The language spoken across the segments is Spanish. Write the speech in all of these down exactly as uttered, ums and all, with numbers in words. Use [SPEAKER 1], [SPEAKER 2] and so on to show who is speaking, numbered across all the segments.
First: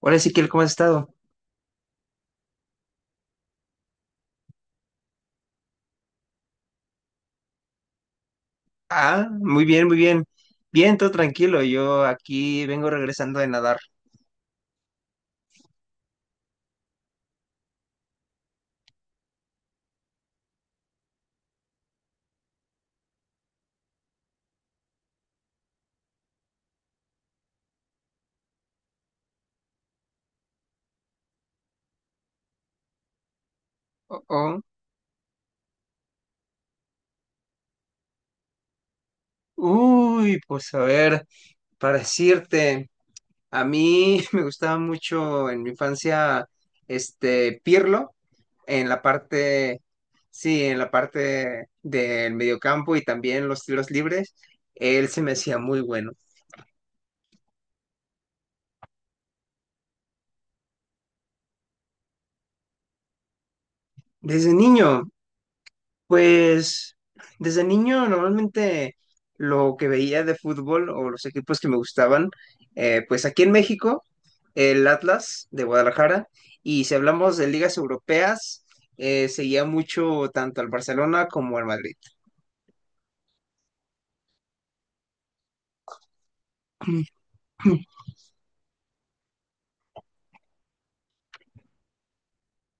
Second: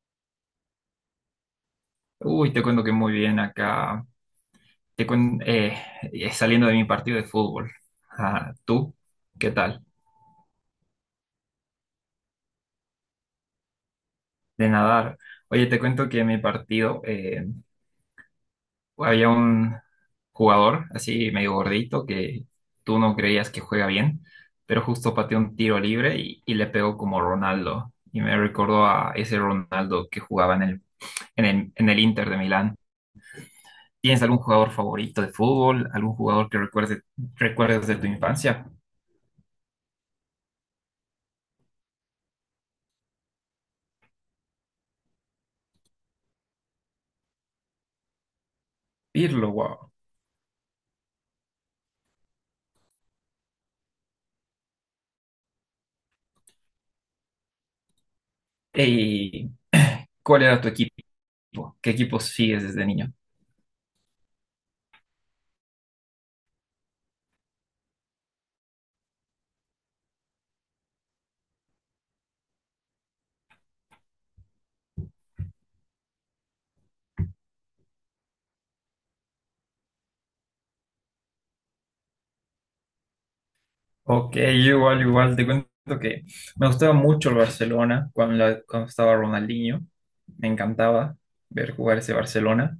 [SPEAKER 1] Hola Ezequiel, ¿cómo has estado?
[SPEAKER 2] Uy, te cuento que muy bien acá. Te cuen- eh, eh, Saliendo de mi partido de fútbol. Ah, ¿tú?
[SPEAKER 1] Ah,
[SPEAKER 2] ¿Qué
[SPEAKER 1] muy
[SPEAKER 2] tal?
[SPEAKER 1] bien, muy bien. Bien, todo tranquilo. Yo aquí vengo regresando de nadar.
[SPEAKER 2] De nadar. Oye, te cuento que en mi partido eh, había un jugador así medio gordito que tú no creías que juega bien, pero justo pateó un tiro libre y, y le pegó como Ronaldo. Y me recordó a ese Ronaldo que jugaba en el, en el, en el Inter de Milán.
[SPEAKER 1] Oh,
[SPEAKER 2] ¿Tienes algún
[SPEAKER 1] oh.
[SPEAKER 2] jugador favorito de fútbol? ¿Algún jugador que recuerde, recuerdes de tu infancia?
[SPEAKER 1] Uy, pues a ver, para decirte, a mí me gustaba mucho en mi infancia este Pirlo en la
[SPEAKER 2] Pirlo,
[SPEAKER 1] parte,
[SPEAKER 2] wow.
[SPEAKER 1] sí, en la parte del mediocampo y también los tiros libres. Él se me hacía muy bueno.
[SPEAKER 2] ¿Y ¿Cuál era tu equipo? ¿Qué equipo sigues desde niño?
[SPEAKER 1] Desde niño, pues desde niño normalmente lo que veía de fútbol o los equipos que me gustaban, eh, pues aquí en México, el Atlas de Guadalajara, y si hablamos de ligas europeas, eh, seguía mucho tanto al Barcelona como al Madrid.
[SPEAKER 2] Ok, igual, igual, te cuento que me gustaba mucho el Barcelona cuando, la- cuando estaba Ronaldinho. Me encantaba ver jugar ese Barcelona,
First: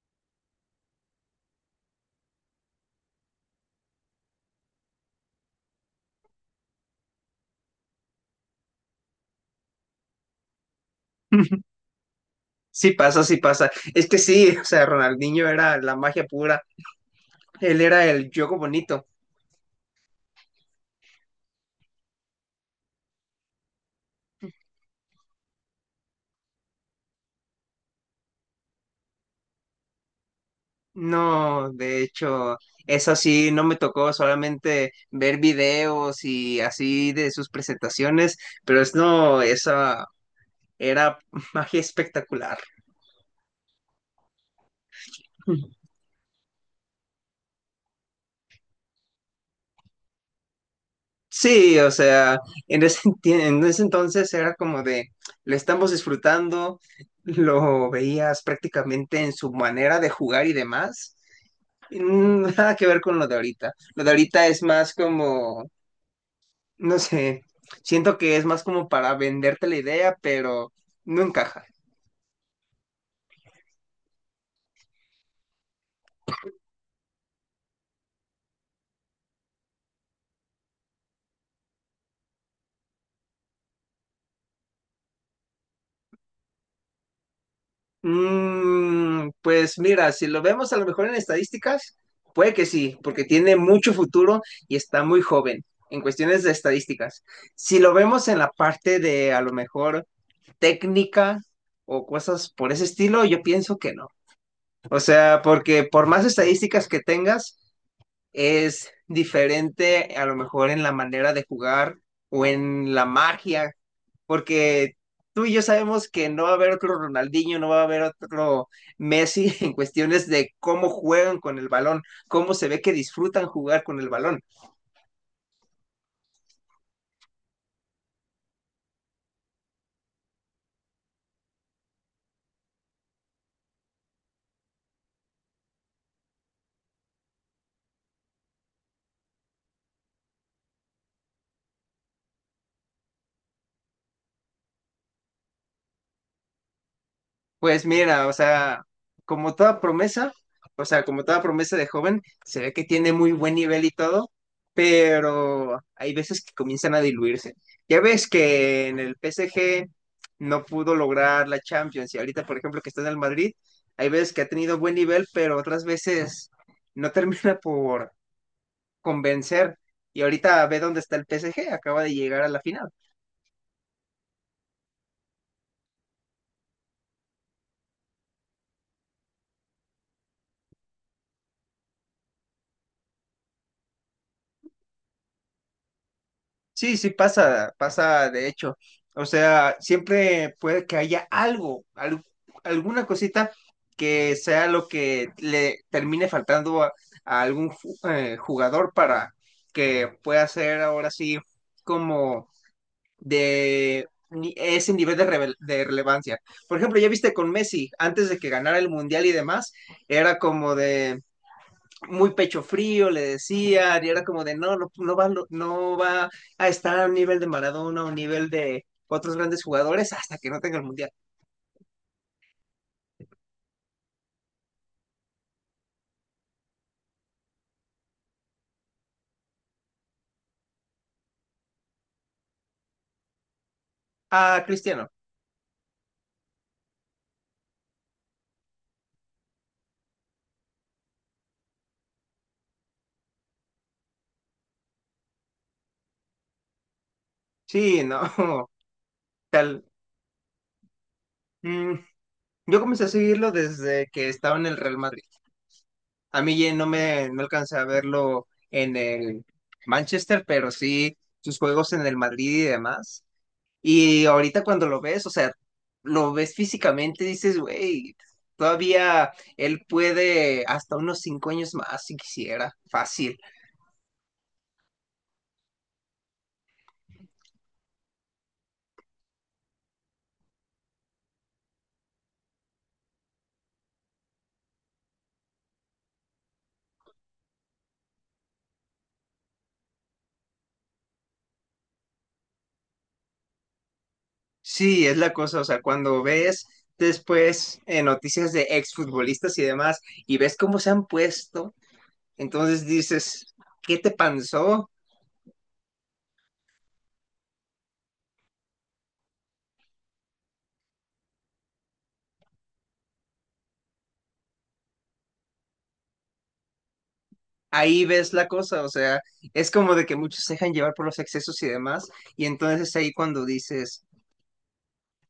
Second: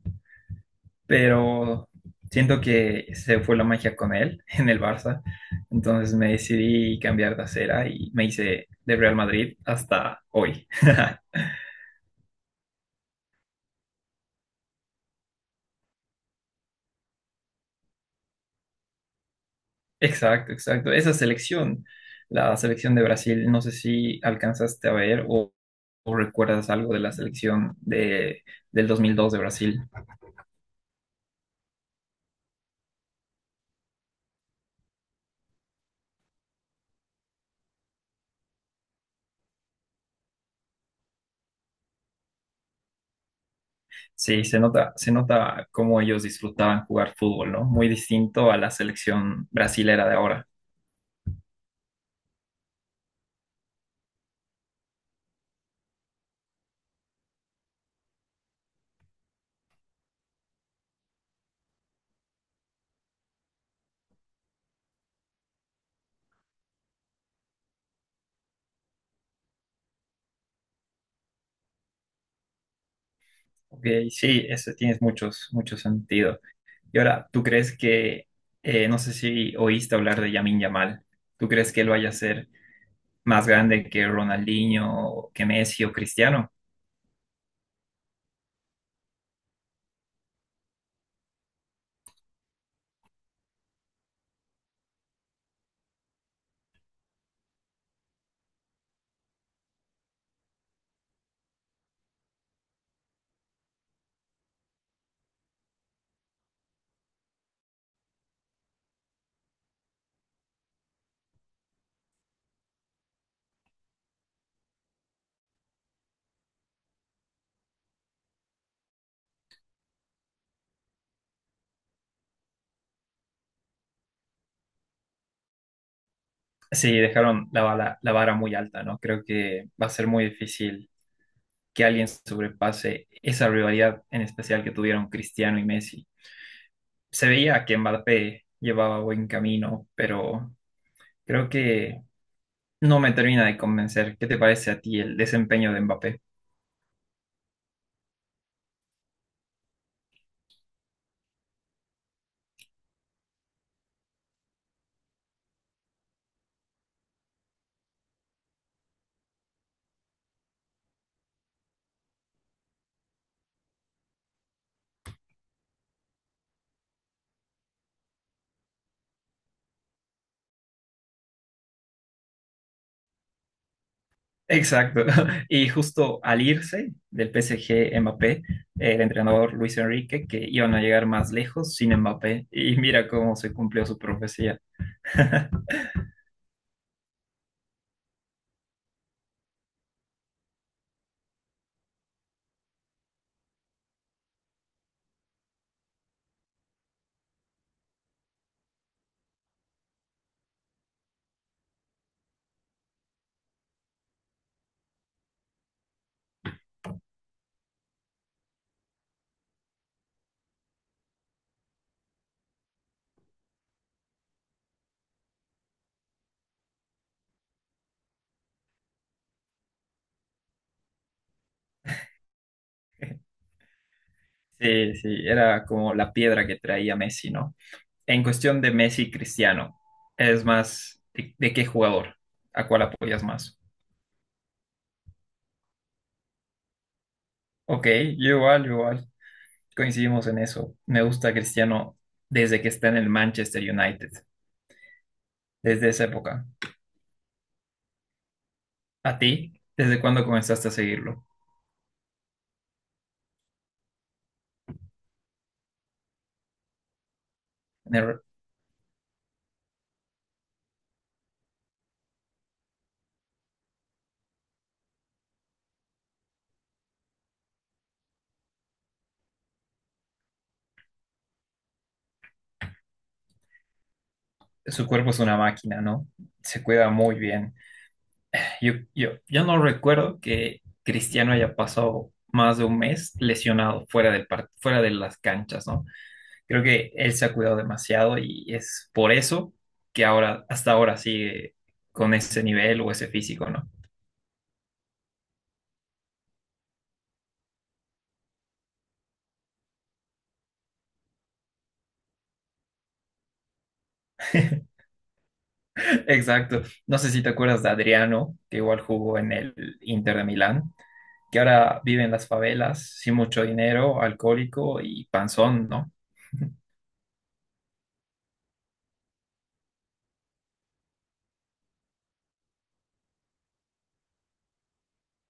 [SPEAKER 2] pero siento que se fue la magia con él en el Barça. Entonces me decidí cambiar de acera y me hice de Real Madrid hasta hoy.
[SPEAKER 1] Sí pasa, sí pasa. Es que sí, o sea, Ronaldinho era la magia pura, él era el juego bonito.
[SPEAKER 2] Exacto, exacto. Esa selección, la selección de Brasil, no sé si alcanzaste a ver o, o recuerdas algo de la selección de, del dos mil dos de Brasil.
[SPEAKER 1] No, de hecho, eso sí no me tocó, solamente ver videos y así de sus presentaciones, pero es no, esa era magia espectacular.
[SPEAKER 2] Sí, se nota, se nota cómo ellos disfrutaban jugar fútbol, ¿no? Muy distinto a la selección brasilera de ahora.
[SPEAKER 1] Sí, o sea, en ese, enti- en ese entonces era como de, lo estamos disfrutando, lo veías prácticamente en su manera de jugar y demás. Y nada que ver con lo de ahorita. Lo de ahorita es más como, no sé, siento que es más como para venderte la idea, pero no encaja.
[SPEAKER 2] Ok, sí, eso tienes muchos, mucho sentido. Y ahora, ¿tú crees que, eh, no sé si oíste hablar de Yamin Yamal, ¿tú crees que él vaya a ser más grande que Ronaldinho, que Messi o Cristiano?
[SPEAKER 1] Mm, pues mira, si lo vemos a lo mejor en estadísticas, puede que sí, porque tiene mucho futuro y está muy joven en cuestiones de estadísticas. Si lo vemos en la parte de a lo mejor técnica o cosas por ese estilo, yo pienso que no. O sea, porque por más estadísticas que tengas, es diferente a lo mejor en la manera de jugar o en la magia, porque tú y yo sabemos que no va a haber otro Ronaldinho, no va a haber otro Messi en cuestiones de cómo juegan con el balón, cómo se ve que disfrutan jugar con el balón.
[SPEAKER 2] Sí, dejaron la bala- la vara muy alta, ¿no? Creo que va a ser muy difícil que alguien sobrepase esa rivalidad en especial que tuvieron Cristiano y Messi. Se veía que Mbappé llevaba buen camino, pero creo que no me termina de convencer. ¿Qué te parece a ti el desempeño de Mbappé?
[SPEAKER 1] Pues mira, o sea, como toda promesa, o sea, como toda promesa de joven, se ve que tiene muy buen nivel y todo, pero hay veces que comienzan a diluirse. Ya ves que en el P S G no pudo lograr la Champions y ahorita, por ejemplo, que está en el Madrid, hay veces que ha tenido buen nivel, pero otras veces no termina por convencer. Y ahorita ve dónde está el P S G, acaba de llegar a la final.
[SPEAKER 2] Exacto. Y justo al irse del P S G Mbappé, el entrenador Luis Enrique, que iban a llegar más lejos sin Mbappé, y mira cómo se cumplió su profecía.
[SPEAKER 1] Sí, sí pasa, pasa de hecho. O sea, siempre puede que haya algo, al- alguna cosita que sea lo que le termine faltando a, a algún ju- eh, jugador para que pueda ser ahora sí como de ni- ese nivel de, revel- de relevancia. Por ejemplo, ya viste con Messi, antes de que ganara el Mundial y demás, era como de muy pecho frío, le decían, y era como de, no, no, no va, no va a estar a un nivel de Maradona o un nivel de otros grandes jugadores hasta que no tenga el Mundial.
[SPEAKER 2] Sí, sí, era como la piedra que traía Messi, ¿no? En cuestión de Messi y Cristiano, es más, ¿de, ¿de qué jugador? ¿A cuál apoyas más?
[SPEAKER 1] Ah, Cristiano,
[SPEAKER 2] Ok, yo igual, yo igual, coincidimos en eso. Me gusta Cristiano desde que está en el Manchester United, desde esa época.
[SPEAKER 1] sí, no,
[SPEAKER 2] ¿A ti?
[SPEAKER 1] tal.
[SPEAKER 2] ¿Desde cuándo comenzaste a seguirlo?
[SPEAKER 1] Mm, yo comencé a seguirlo desde que estaba en el Real Madrid. A mí ya no me no alcancé a
[SPEAKER 2] En el-
[SPEAKER 1] verlo en el Manchester, pero sí sus juegos en el Madrid y demás. Y ahorita cuando lo ves, o sea, lo ves físicamente, dices, güey, todavía él puede hasta unos cinco años más si quisiera, fácil.
[SPEAKER 2] Su cuerpo es una máquina, ¿no? Se cuida muy bien. Yo, yo, yo no recuerdo que Cristiano haya pasado más de un mes lesionado fuera del par- fuera de las canchas, ¿no? Creo que él se ha cuidado demasiado y es por eso que ahora, hasta ahora sigue con ese nivel o ese físico, ¿no?
[SPEAKER 1] Sí, es la cosa, o sea, cuando ves después eh, noticias de exfutbolistas y demás y ves cómo se han puesto, entonces dices, ¿qué te pasó?
[SPEAKER 2] Exacto. No sé si te acuerdas de Adriano, que igual jugó en el Inter de Milán, que ahora vive en las favelas, sin mucho dinero, alcohólico y panzón, ¿no?
[SPEAKER 1] Ahí ves la cosa, o sea, es como de que muchos se dejan llevar por los excesos y demás, y entonces ahí cuando dices,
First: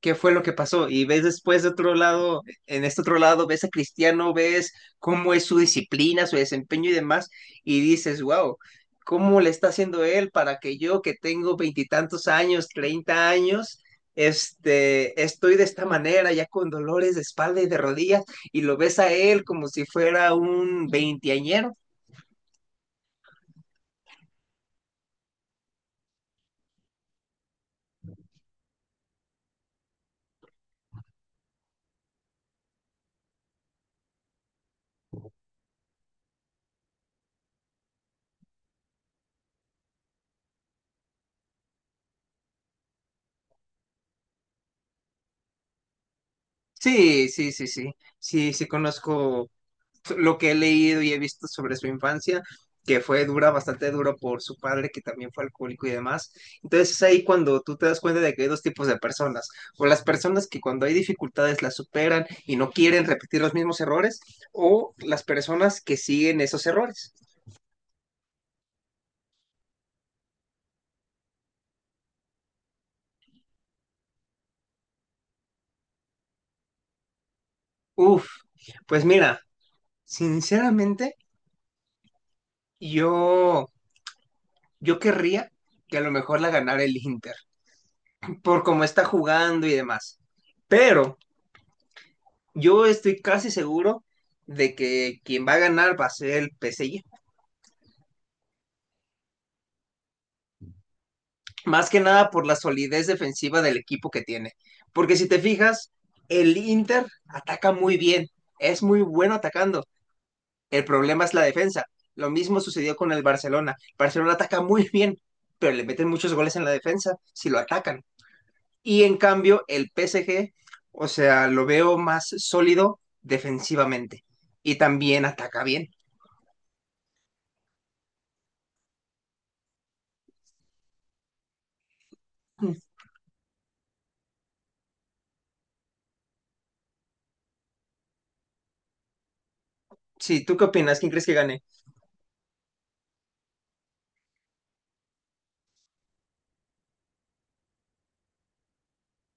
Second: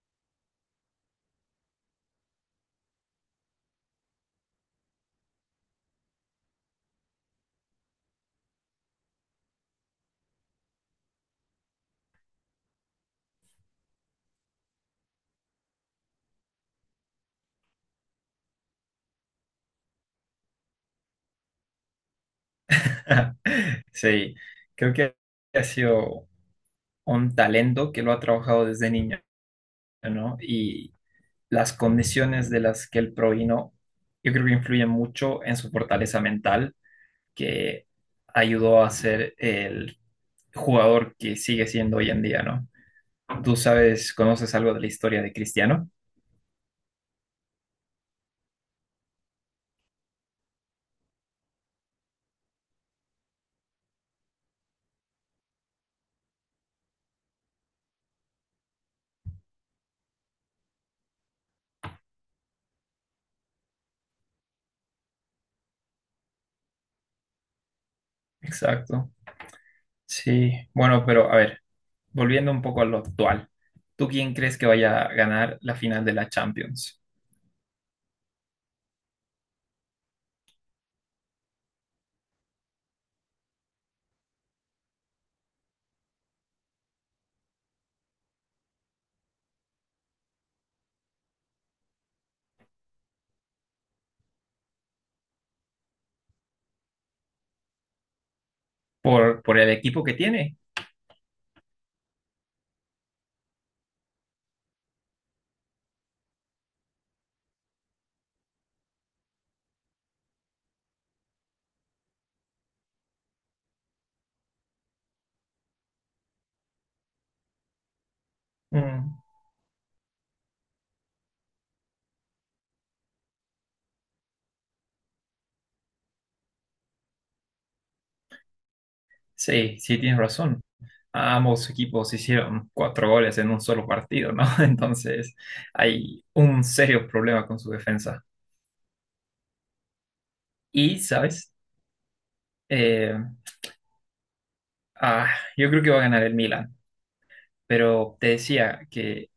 [SPEAKER 1] qué fue lo que pasó. Y ves después de otro lado, en este otro lado, ves a Cristiano, ves cómo es su disciplina, su desempeño y demás, y dices, wow, ¿cómo le está haciendo él para que yo, que tengo veintitantos años, treinta años, este, estoy de esta manera, ya con dolores de espalda y de rodillas, y lo ves a él como si fuera un veinteañero?
[SPEAKER 2] Sí, creo que ha sido un talento que lo ha trabajado desde niño, ¿no? Y las condiciones de las que él provino, yo creo que influyen mucho en su fortaleza mental, que ayudó a ser el jugador que sigue siendo hoy en día, ¿no? Tú sabes, conoces algo de la historia de Cristiano.
[SPEAKER 1] Sí, sí, sí, sí. Sí, sí conozco, so, lo que he leído y he visto sobre su infancia, que fue dura, bastante duro por su padre, que también fue alcohólico y demás. Entonces es ahí cuando tú te das cuenta de que hay dos tipos de personas, o las personas que cuando hay dificultades las superan y no quieren repetir los mismos errores, o las personas que siguen esos errores.
[SPEAKER 2] Exacto. Sí, bueno, pero a ver, volviendo un poco a lo actual, ¿tú quién crees que vaya a ganar la final de la Champions?
[SPEAKER 1] Uf, pues mira, sinceramente, yo, yo querría que a lo mejor la ganara el Inter, por cómo está jugando y demás. Pero yo estoy casi seguro de que quien va a ganar va a ser el P S G,
[SPEAKER 2] ¿Por, ¿por el equipo que tiene?
[SPEAKER 1] más que nada por la solidez defensiva del equipo que tiene. Porque si te fijas, el Inter ataca muy bien, es muy bueno atacando. El problema es la defensa. Lo mismo sucedió con el Barcelona. Barcelona ataca muy bien, pero le meten muchos goles en la defensa si lo atacan. Y en
[SPEAKER 2] Mm.
[SPEAKER 1] cambio, el P S G, o sea, lo veo más sólido defensivamente y también ataca bien.
[SPEAKER 2] Sí, sí, tienes razón. Ambos equipos hicieron cuatro goles en un solo partido, ¿no? Entonces hay un serio problema con su defensa.
[SPEAKER 1] Sí, ¿tú qué
[SPEAKER 2] Y,
[SPEAKER 1] opinas? ¿Quién crees que
[SPEAKER 2] ¿sabes?
[SPEAKER 1] gane?
[SPEAKER 2] Eh, ah, yo creo que va a ganar el Milan, pero te decía que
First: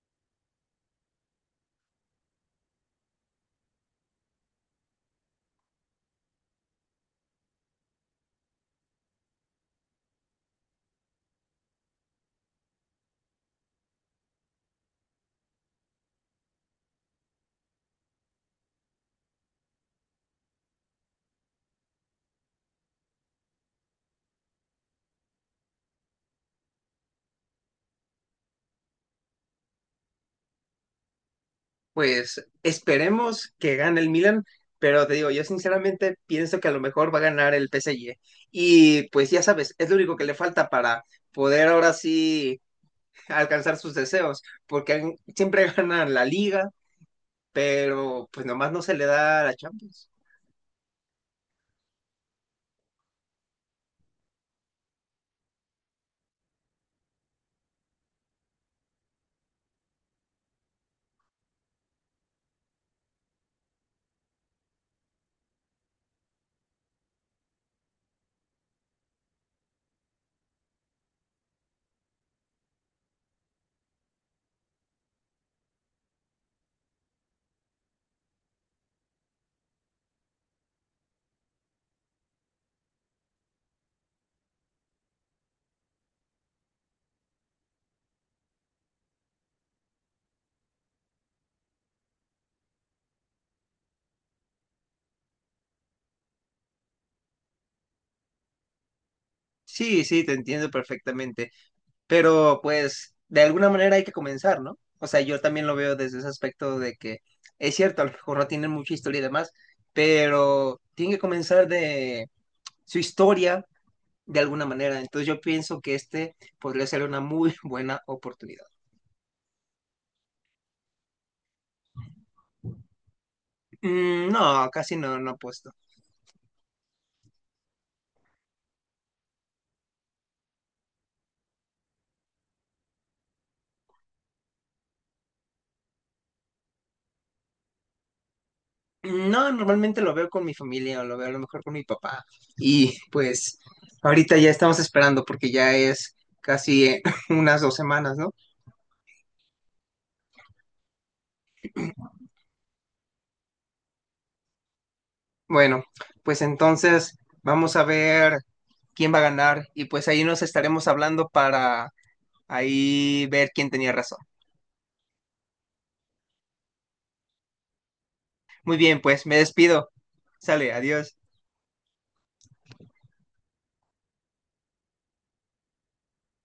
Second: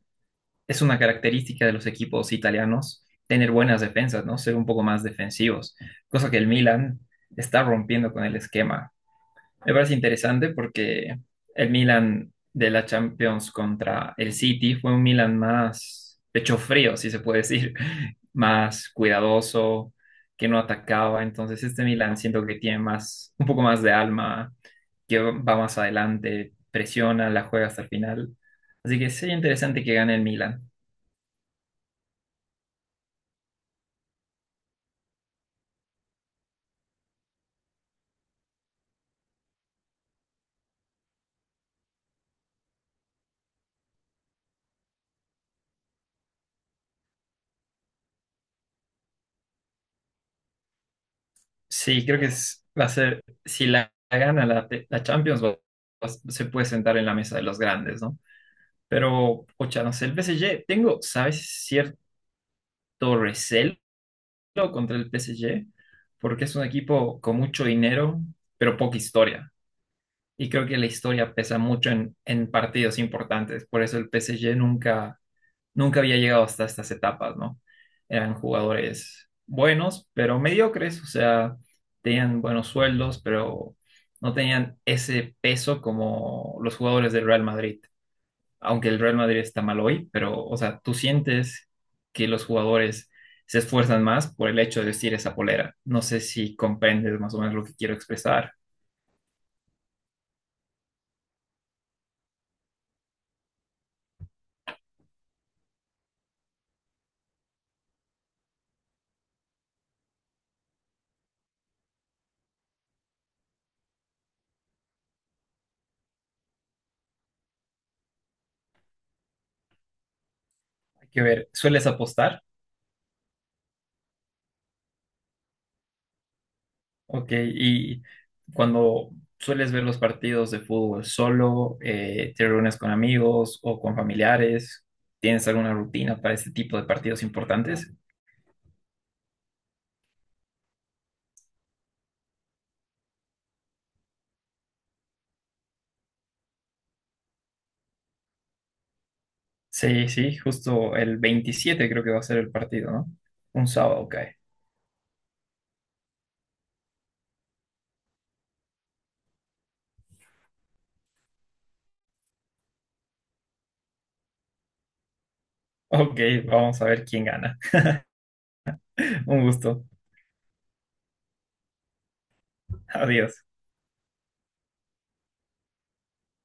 [SPEAKER 2] es una característica de los equipos italianos tener buenas defensas, ¿no? Ser un poco más defensivos, cosa que el Milan está rompiendo con el esquema. Me parece interesante porque el Milan de la Champions contra el City fue un Milan más pecho frío, si se puede decir, más cuidadoso, que no atacaba. Entonces este Milan siento que tiene más, un poco más de alma, que va más adelante, presiona, la juega hasta el final. Así que sería interesante que gane el Milan.
[SPEAKER 1] Pues esperemos que gane el Milan, pero te digo, yo sinceramente pienso que a lo mejor va a ganar el P S G. Y pues ya sabes, es lo único que le falta para poder ahora sí alcanzar sus deseos, porque han- siempre ganan la Liga, pero pues nomás no se le da la Champions.
[SPEAKER 2] Sí, creo que es- va a ser, si la la gana la, la Champions, va- va- se puede sentar en la mesa de los grandes, ¿no? Pero, ocha, no sé, el P S G, tengo, ¿sabes? Cierto recelo contra el P S G, porque es un equipo con mucho dinero, pero poca historia. Y creo que la historia pesa mucho en, en partidos importantes. Por eso el P S G nunca, nunca había llegado hasta estas etapas, ¿no? Eran jugadores buenos, pero mediocres, o sea, tenían buenos sueldos, pero no tenían ese peso como los jugadores del Real Madrid aunque el Real Madrid está mal hoy, pero, o sea, tú sientes que los jugadores se esfuerzan más por el hecho de vestir esa polera. No sé si comprendes más o menos lo que quiero expresar.
[SPEAKER 1] Sí, sí, te entiendo perfectamente. Pero pues de alguna manera hay que comenzar, ¿no? O sea, yo también lo veo desde ese aspecto de que es cierto, a lo mejor no tienen mucha historia y demás, pero tienen que comenzar de su historia de alguna manera. Entonces yo pienso que este podría ser una muy buena oportunidad.
[SPEAKER 2] Hay que ver, ¿sueles apostar?
[SPEAKER 1] Mm, no, casi no, no apuesto.
[SPEAKER 2] Ok, y cuando sueles ver los partidos de fútbol solo, eh, te reúnes con amigos o con familiares, ¿tienes alguna rutina para este tipo de partidos importantes?
[SPEAKER 1] Mm, no, normalmente lo veo con mi familia o lo veo a lo mejor con mi papá. Y pues ahorita ya estamos esperando porque ya es casi eh, unas dos semanas, ¿no?
[SPEAKER 2] Sí, sí, justo el veintisiete creo que va a ser el partido, ¿no? Un sábado, ok.
[SPEAKER 1] Bueno, pues entonces vamos a ver quién va a ganar y pues ahí nos estaremos hablando para ahí ver quién tenía razón.
[SPEAKER 2] Ok, vamos a ver quién gana.
[SPEAKER 1] Muy bien, pues me
[SPEAKER 2] Un gusto.
[SPEAKER 1] despido. Sale, adiós.
[SPEAKER 2] Adiós.